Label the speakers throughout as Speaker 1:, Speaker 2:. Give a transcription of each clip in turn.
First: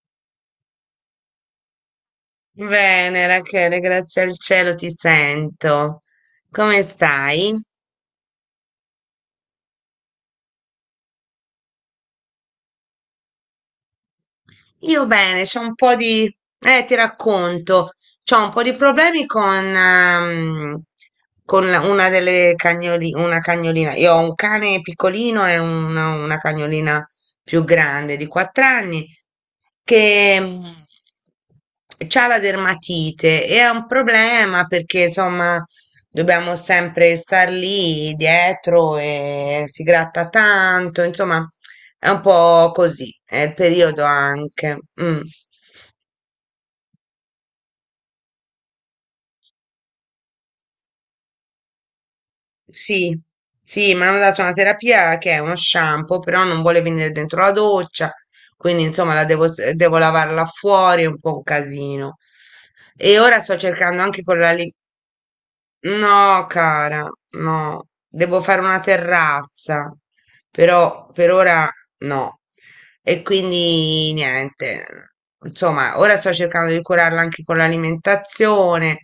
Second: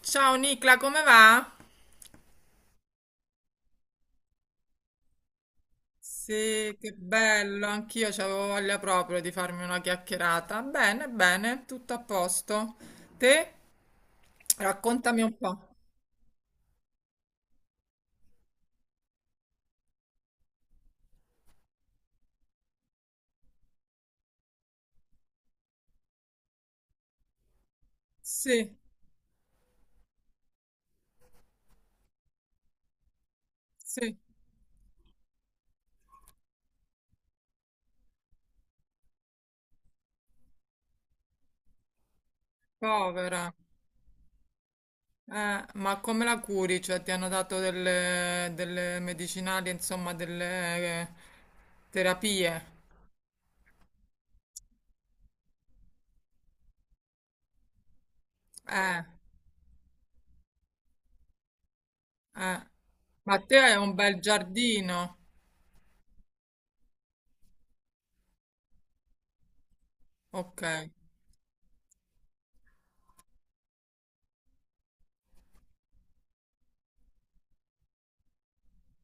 Speaker 1: Ciao Nicla, come va?
Speaker 2: Bene, Rachele, grazie al cielo ti sento.
Speaker 1: Sì,
Speaker 2: Come
Speaker 1: che
Speaker 2: stai?
Speaker 1: bello, anch'io c'avevo voglia proprio di farmi una chiacchierata. Bene, bene, tutto a posto. Te?
Speaker 2: Io
Speaker 1: Raccontami un
Speaker 2: bene,
Speaker 1: po'.
Speaker 2: c'ho un po' di. Ti racconto, c'ho un po' di problemi con, una cagnolina. Io ho un cane piccolino e una cagnolina più grande di 4
Speaker 1: Sì,
Speaker 2: anni che c'ha la dermatite e è un
Speaker 1: sì,
Speaker 2: problema perché insomma dobbiamo sempre star lì dietro e si gratta tanto, insomma è un po' così, è
Speaker 1: povera.
Speaker 2: il periodo anche. Mm.
Speaker 1: Ma come la curi? Cioè, ti hanno dato delle, delle medicinali, insomma, delle eh, terapie?
Speaker 2: Sì, sì, mi hanno dato una terapia che è uno shampoo, però non vuole venire dentro la doccia, quindi
Speaker 1: Eh,
Speaker 2: insomma la devo, devo lavarla fuori, è un po' un casino.
Speaker 1: eh.
Speaker 2: E
Speaker 1: Ma
Speaker 2: ora
Speaker 1: te
Speaker 2: sto
Speaker 1: hai un
Speaker 2: cercando
Speaker 1: bel
Speaker 2: anche con la.
Speaker 1: giardino?
Speaker 2: No, cara, no, devo fare una terrazza,
Speaker 1: Ok.
Speaker 2: però per ora no. E quindi niente, insomma, ora sto cercando di curarla anche con l'alimentazione.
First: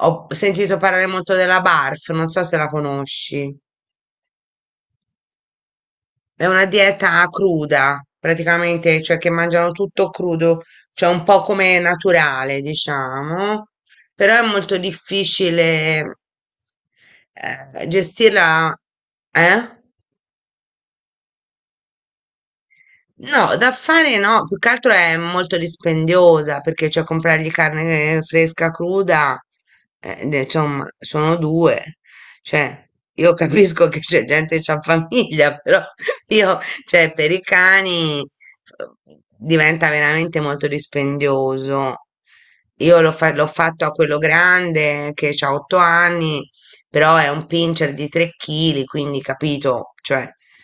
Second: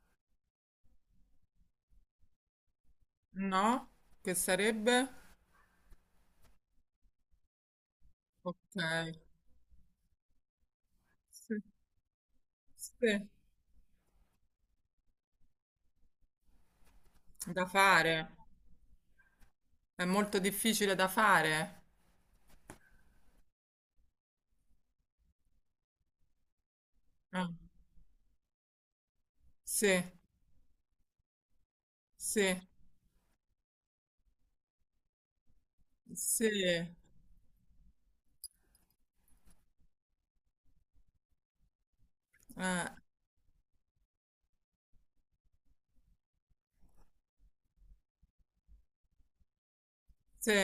Speaker 2: Ho sentito parlare molto della BARF, non so se la conosci.
Speaker 1: No? Che sarebbe?
Speaker 2: È una dieta cruda,
Speaker 1: Ok.
Speaker 2: praticamente, cioè che mangiano tutto crudo, cioè un po'
Speaker 1: Sì,
Speaker 2: come naturale,
Speaker 1: sì,
Speaker 2: diciamo, però è molto difficile
Speaker 1: da fare,
Speaker 2: gestirla, eh?
Speaker 1: è molto difficile da fare.
Speaker 2: No, da fare no, più che altro è molto dispendiosa perché cioè
Speaker 1: Eh,
Speaker 2: comprargli carne fresca cruda,
Speaker 1: sì,
Speaker 2: insomma, sono due.
Speaker 1: sì,
Speaker 2: Cioè, io capisco che c'è gente che ha famiglia, però
Speaker 1: sì,
Speaker 2: io, cioè, per i cani diventa veramente molto dispendioso. Io l'ho fatto a quello grande che ha 8 anni, però è un pincher di 3 kg, quindi capito, cioè
Speaker 1: sì,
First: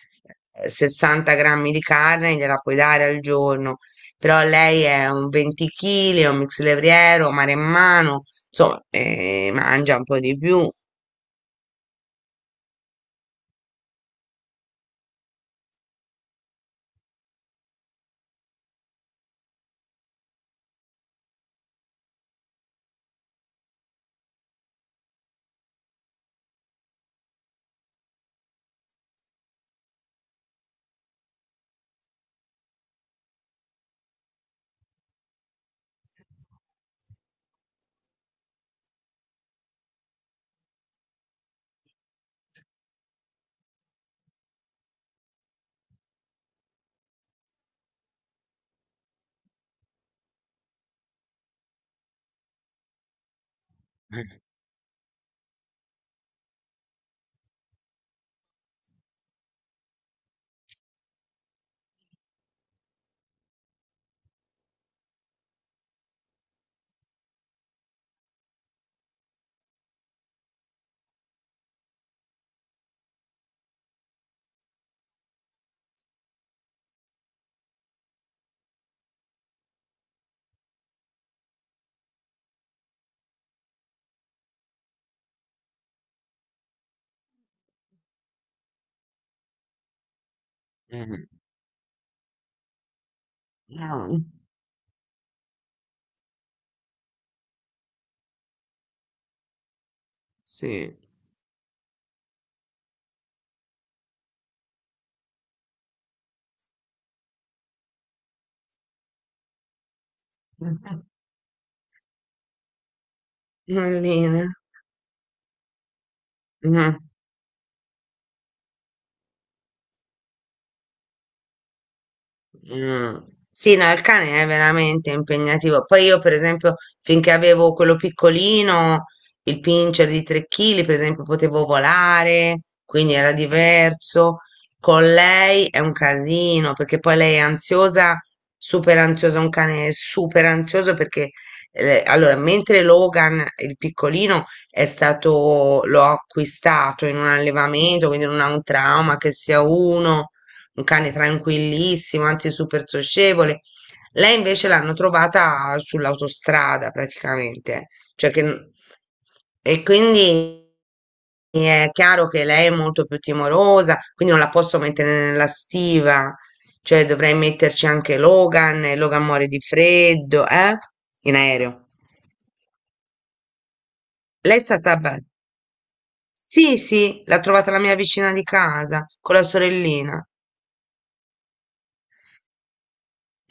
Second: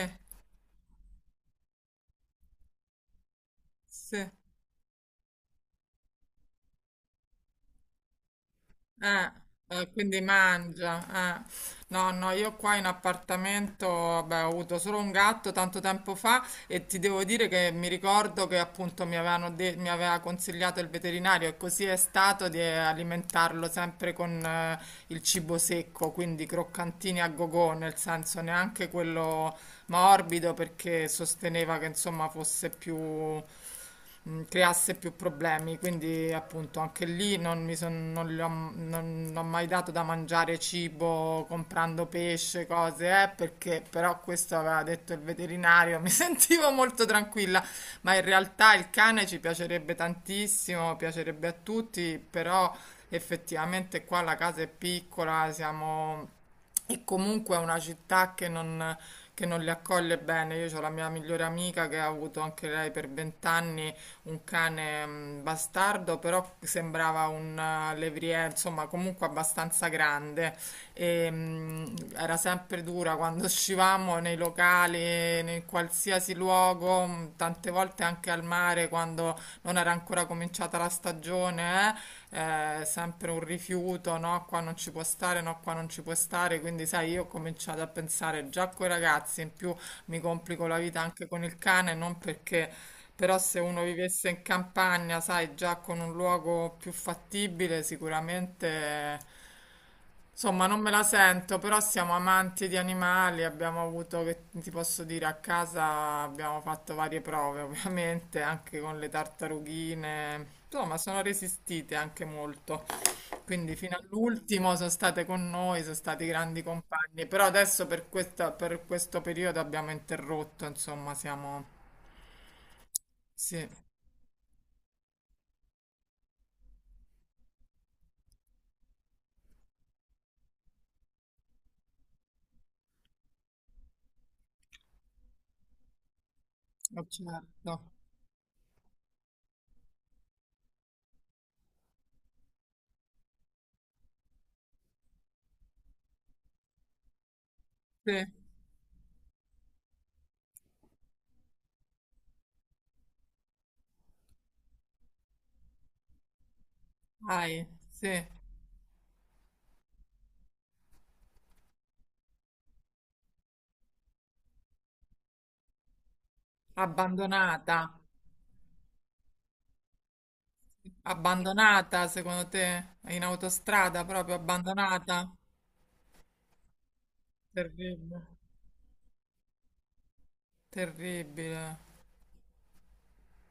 Speaker 2: 60 grammi di carne gliela puoi dare al giorno,
Speaker 1: sì.
Speaker 2: però lei è un 20 kg, è un mix levriero, maremmano, insomma,
Speaker 1: Eh,
Speaker 2: mangia un po'
Speaker 1: quindi
Speaker 2: di più.
Speaker 1: mangia. Eh. No, no, io qua in appartamento, vabbè, ho avuto solo un gatto tanto tempo fa e ti devo dire che mi ricordo che appunto mi aveva consigliato il veterinario e così è stato di alimentarlo sempre con il cibo secco, quindi croccantini a gogò, nel senso neanche quello morbido perché sosteneva che insomma fosse più creasse più problemi, quindi appunto anche lì non mi son- non gli ho, non- non ho mai dato da mangiare cibo comprando pesce, cose, perché però questo aveva detto il veterinario, mi sentivo molto tranquilla, ma in realtà il cane ci piacerebbe tantissimo, piacerebbe a tutti, però effettivamente qua la casa è piccola, siamo... E comunque è una città che non li accoglie bene. Io ho la mia migliore amica che ha avuto anche lei per vent'anni un cane bastardo, però sembrava un levrier, insomma, comunque abbastanza grande. E, era sempre dura quando uscivamo nei locali, in qualsiasi luogo, tante volte anche al mare quando non era ancora cominciata la stagione, sempre un rifiuto, no, qua non ci può stare, no, qua non ci può stare, quindi sai, io ho cominciato a pensare già coi ragazzi, in più mi complico la vita
Speaker 2: Mm.
Speaker 1: anche con il cane, non perché però se uno
Speaker 2: Ah,
Speaker 1: vivesse in campagna, sai, già con un luogo più fattibile, sicuramente... Insomma, non me
Speaker 2: sì.
Speaker 1: la sento, però siamo amanti di animali, abbiamo avuto, che ti posso dire, a casa abbiamo fatto varie prove, ovviamente, anche con le tartarughine. Insomma, sono resistite anche molto. Quindi fino
Speaker 2: Allina.
Speaker 1: all'ultimo sono state con noi, sono stati grandi
Speaker 2: Mm.
Speaker 1: compagni, però adesso per questo periodo abbiamo interrotto, insomma, siamo...
Speaker 2: Mm.
Speaker 1: Sì.
Speaker 2: Sì, no, il cane è veramente impegnativo. Poi io, per esempio, finché avevo quello piccolino, il pincher di 3 kg, per esempio, potevo volare, quindi era diverso. Con lei è un casino, perché
Speaker 1: Ma
Speaker 2: poi lei è
Speaker 1: certo,
Speaker 2: ansiosa, super ansiosa, un cane super ansioso perché allora, mentre Logan, il piccolino, è stato, l'ho acquistato in un allevamento,
Speaker 1: sì,
Speaker 2: quindi non ha un trauma che sia uno un cane tranquillissimo, anzi super socievole. Lei invece l'hanno trovata sull'autostrada
Speaker 1: dai,
Speaker 2: praticamente,
Speaker 1: sì,
Speaker 2: cioè che, e quindi è chiaro che lei è molto più timorosa, quindi non la posso mettere nella stiva, cioè dovrei
Speaker 1: abbandonata,
Speaker 2: metterci anche Logan, e Logan muore di freddo, eh? In aereo.
Speaker 1: abbandonata secondo te, in autostrada proprio
Speaker 2: Lei è stata bella.
Speaker 1: abbandonata,
Speaker 2: Sì, sì, l'ha trovata la mia
Speaker 1: terribile,
Speaker 2: vicina di casa con la sorellina.
Speaker 1: terribile,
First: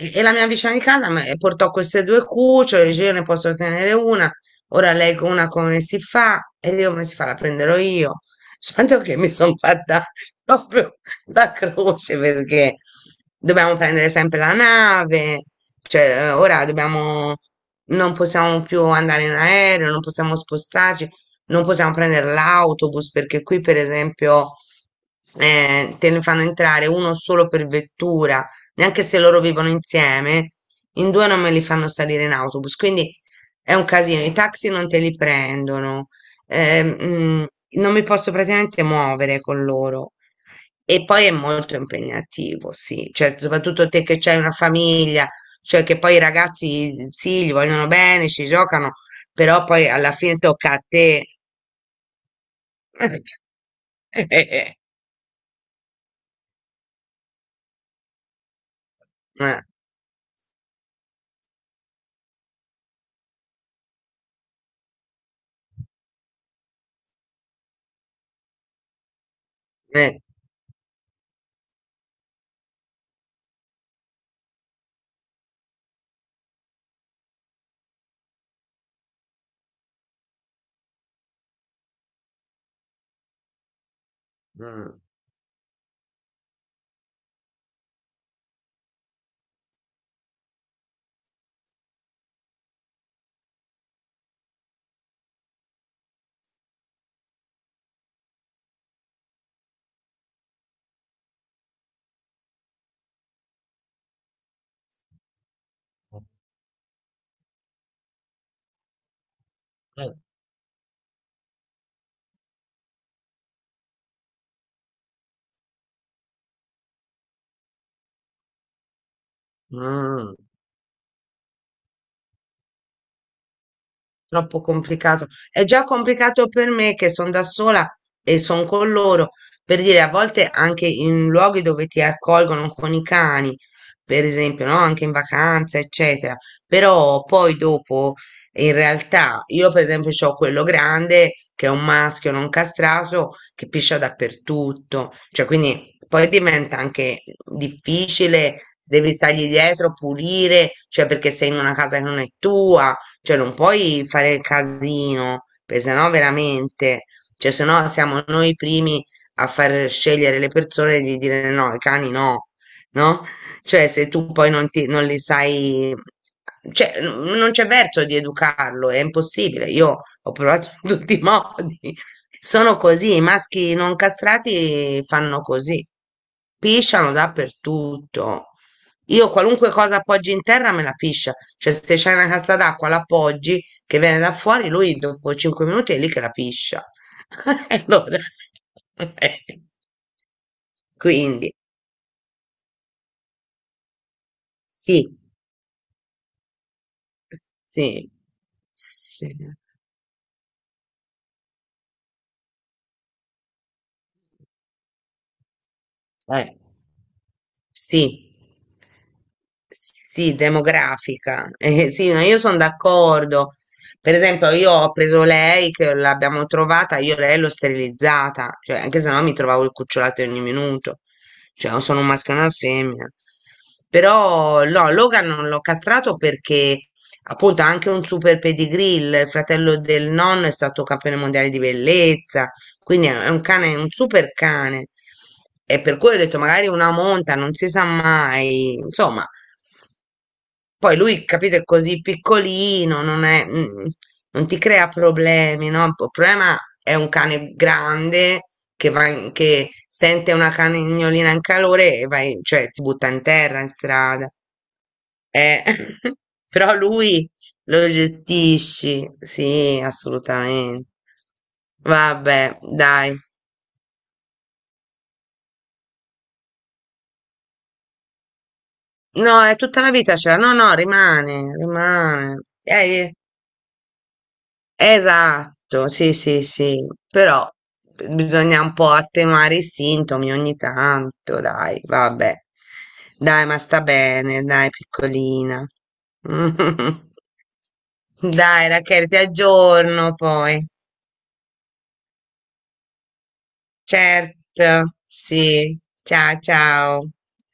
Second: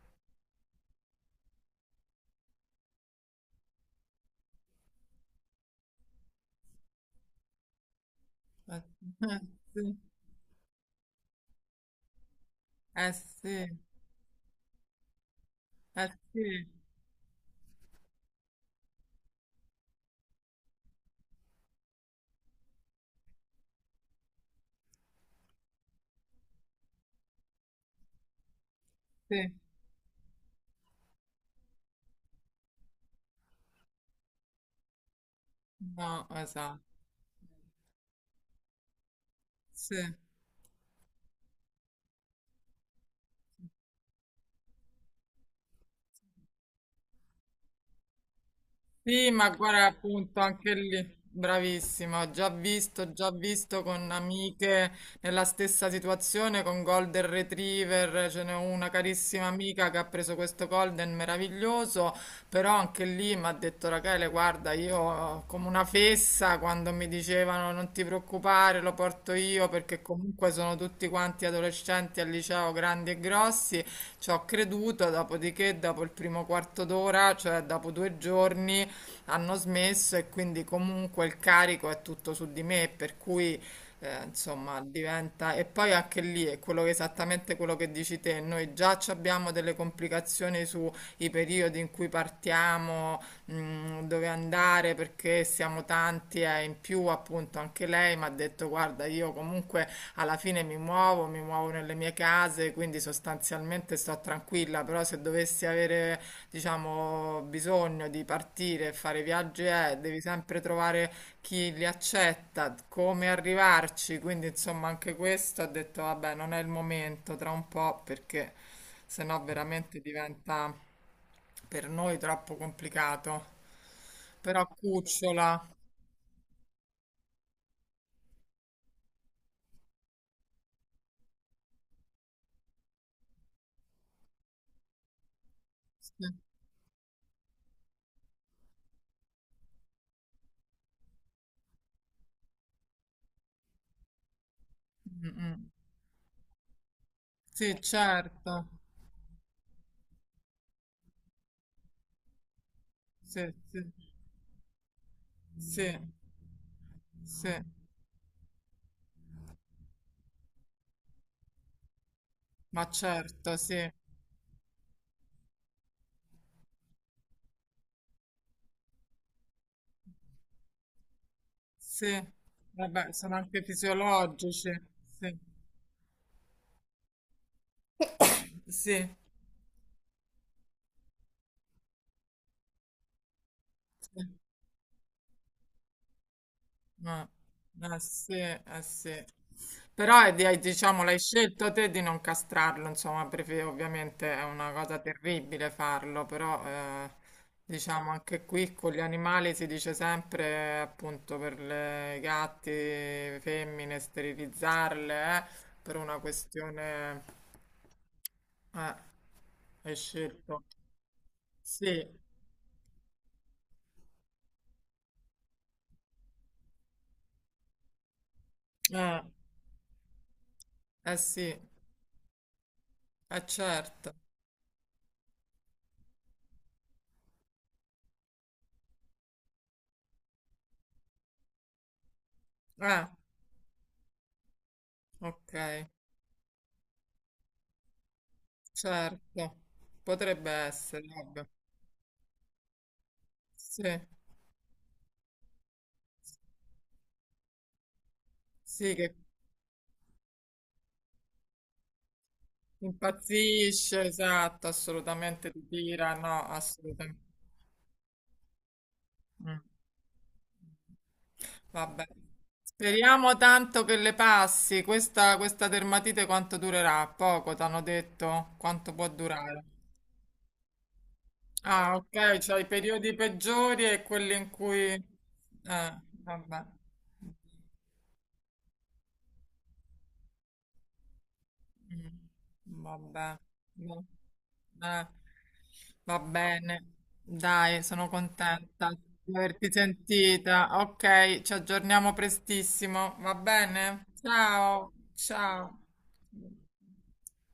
Speaker 2: E la mia vicina di casa portò queste due cucciole, dice io ne posso tenere una, ora lei con una come si fa? E io come si fa? La prenderò io.
Speaker 1: eh
Speaker 2: Tanto che mi sono
Speaker 1: eh,
Speaker 2: fatta proprio la croce perché
Speaker 1: sì, eh
Speaker 2: dobbiamo prendere sempre la nave,
Speaker 1: sì,
Speaker 2: cioè
Speaker 1: eh
Speaker 2: ora
Speaker 1: sì,
Speaker 2: dobbiamo, non possiamo più andare in aereo, non possiamo spostarci, non possiamo prendere l'autobus perché qui per esempio te ne fanno entrare uno solo per vettura neanche se loro
Speaker 1: sì,
Speaker 2: vivono insieme, in due non me li fanno salire in autobus, quindi è un casino. I taxi non te li prendono,
Speaker 1: no, esatto,
Speaker 2: ehm, mm, non mi posso praticamente muovere con
Speaker 1: sì.
Speaker 2: loro. E poi è molto impegnativo, sì, cioè soprattutto te che c'hai una famiglia, cioè che poi i ragazzi sì, gli vogliono bene, ci giocano,
Speaker 1: Sì, ma
Speaker 2: però
Speaker 1: guarda,
Speaker 2: poi alla fine
Speaker 1: appunto,
Speaker 2: tocca
Speaker 1: anche
Speaker 2: a
Speaker 1: lì,
Speaker 2: te.
Speaker 1: bravissima, ho già visto con
Speaker 2: Eh, eh,
Speaker 1: amiche nella stessa situazione con Golden Retriever, ce n'è una carissima amica che ha preso questo Golden meraviglioso, però anche lì mi ha detto Rachele, guarda, io come una fessa quando mi dicevano non ti preoccupare, lo porto io perché comunque sono tutti quanti adolescenti al liceo, grandi e grossi, ci ho creduto, dopodiché dopo il primo quarto d'ora, cioè dopo due giorni, hanno smesso e quindi comunque il carico è tutto su di me, per cui insomma
Speaker 2: mm,
Speaker 1: diventa... E poi anche lì è esattamente quello che dici te, noi già ci abbiamo delle complicazioni sui periodi in cui partiamo, mm, dove andare, perché siamo tanti e in più appunto anche lei mi ha detto guarda io comunque alla fine mi muovo nelle mie case, quindi sostanzialmente sto tranquilla, però se dovessi avere diciamo, bisogno di partire e fare viaggi è,
Speaker 2: mm,
Speaker 1: devi sempre trovare chi li accetta, come arrivarci, quindi insomma anche questo ho detto, vabbè, non è il momento, tra un po', perché sennò veramente
Speaker 2: mm.
Speaker 1: diventa per noi troppo complicato.
Speaker 2: Troppo
Speaker 1: Però
Speaker 2: complicato. È
Speaker 1: cucciola.
Speaker 2: già complicato per me che sono da sola e sono con loro. Per dire, a volte anche in luoghi dove ti accolgono con i cani, per esempio, no? Anche in vacanza,
Speaker 1: Sì,
Speaker 2: eccetera. Però poi dopo, in realtà, io per esempio ho quello grande che è un maschio non castrato che piscia dappertutto.
Speaker 1: mm,
Speaker 2: Cioè,
Speaker 1: mm.
Speaker 2: quindi poi diventa anche
Speaker 1: Sì,
Speaker 2: difficile,
Speaker 1: certo.
Speaker 2: devi stargli dietro, pulire, cioè perché sei in una casa che non è tua, cioè,
Speaker 1: Sì,
Speaker 2: non
Speaker 1: sì,
Speaker 2: puoi fare il casino, perché
Speaker 1: sì,
Speaker 2: sennò veramente, cioè,
Speaker 1: sì,
Speaker 2: sennò siamo noi i primi a far scegliere le persone di dire no, i cani no,
Speaker 1: ma
Speaker 2: no?
Speaker 1: certo, sì.
Speaker 2: Cioè, se tu poi non li sai, cioè, non c'è verso di educarlo, è impossibile. Io ho provato in tutti i modi.
Speaker 1: Sì,
Speaker 2: Sono
Speaker 1: vabbè,
Speaker 2: così, i
Speaker 1: sono anche
Speaker 2: maschi non
Speaker 1: fisiologici.
Speaker 2: castrati
Speaker 1: Sì,
Speaker 2: fanno così. Pisciano dappertutto.
Speaker 1: sì,
Speaker 2: Io qualunque cosa appoggi in terra me la piscia. Cioè, se c'è una cassa d'acqua, la appoggi che viene
Speaker 1: sì.
Speaker 2: da fuori, lui dopo 5 minuti è lì che la piscia.
Speaker 1: Ma, eh
Speaker 2: Allora,
Speaker 1: sì, eh sì. Però diciamo, l'hai
Speaker 2: quindi,
Speaker 1: scelto te di non castrarlo, insomma, perché ovviamente è una cosa
Speaker 2: sì,
Speaker 1: terribile farlo, però
Speaker 2: sì,
Speaker 1: diciamo anche qui con gli
Speaker 2: sì.
Speaker 1: animali si dice sempre appunto per le gatti, femmine, sterilizzarle, per una
Speaker 2: Eh,
Speaker 1: questione...
Speaker 2: sì.
Speaker 1: Eh, hai
Speaker 2: Sì,
Speaker 1: scelto.
Speaker 2: demografica.
Speaker 1: Sì,
Speaker 2: Sì, ma io sono d'accordo. Per esempio, io ho preso lei, che l'abbiamo trovata, io lei l'ho sterilizzata, cioè, anche se
Speaker 1: eh,
Speaker 2: no mi trovavo il cucciolato ogni minuto.
Speaker 1: eh sì,
Speaker 2: Cioè, o sono un maschio e una femmina.
Speaker 1: eh certo.
Speaker 2: Però, no, Logan non l'ho castrato perché, appunto, ha anche un super pedigree, il fratello del nonno è stato campione mondiale di bellezza, quindi
Speaker 1: Ah,
Speaker 2: è un cane, è un super cane.
Speaker 1: ok,
Speaker 2: E per cui ho detto, magari una monta, non si sa mai. Insomma,
Speaker 1: certo. Potrebbe
Speaker 2: poi
Speaker 1: essere,
Speaker 2: lui,
Speaker 1: vabbè.
Speaker 2: capito, è così piccolino, non è,
Speaker 1: Sì,
Speaker 2: non ti crea problemi, no? Il problema è un cane grande che,
Speaker 1: sì, che
Speaker 2: che sente una cagnolina in calore e vai, cioè, ti butta in terra, in
Speaker 1: impazzisce,
Speaker 2: strada.
Speaker 1: esatto, assolutamente
Speaker 2: Eh,
Speaker 1: ti tira, no,
Speaker 2: però
Speaker 1: assolutamente.
Speaker 2: lui lo gestisci,
Speaker 1: Mm.
Speaker 2: sì, assolutamente.
Speaker 1: Vabbè.
Speaker 2: Vabbè, dai.
Speaker 1: Speriamo tanto che le passi. Questa dermatite quanto durerà? Poco, t'hanno detto? Quanto può
Speaker 2: No, è
Speaker 1: durare?
Speaker 2: tutta la vita ce l'ha. No, no, rimane,
Speaker 1: Ah, ok,
Speaker 2: rimane.
Speaker 1: c'hai i periodi peggiori e quelli in cui...
Speaker 2: Esatto, sì, sì,
Speaker 1: vabbè.
Speaker 2: sì. Però bisogna un po' attenuare i sintomi ogni tanto, dai,
Speaker 1: Mm,
Speaker 2: vabbè.
Speaker 1: vabbè.
Speaker 2: Dai, ma sta
Speaker 1: No.
Speaker 2: bene, dai,
Speaker 1: Eh,
Speaker 2: piccolina.
Speaker 1: va bene. Dai, sono
Speaker 2: Dai,
Speaker 1: contenta
Speaker 2: Rachele, ti
Speaker 1: di averti
Speaker 2: aggiorno poi.
Speaker 1: sentita. Ok, ci aggiorniamo prestissimo, va bene? Ciao,
Speaker 2: Certo,
Speaker 1: ciao.
Speaker 2: sì. Ciao, ciao.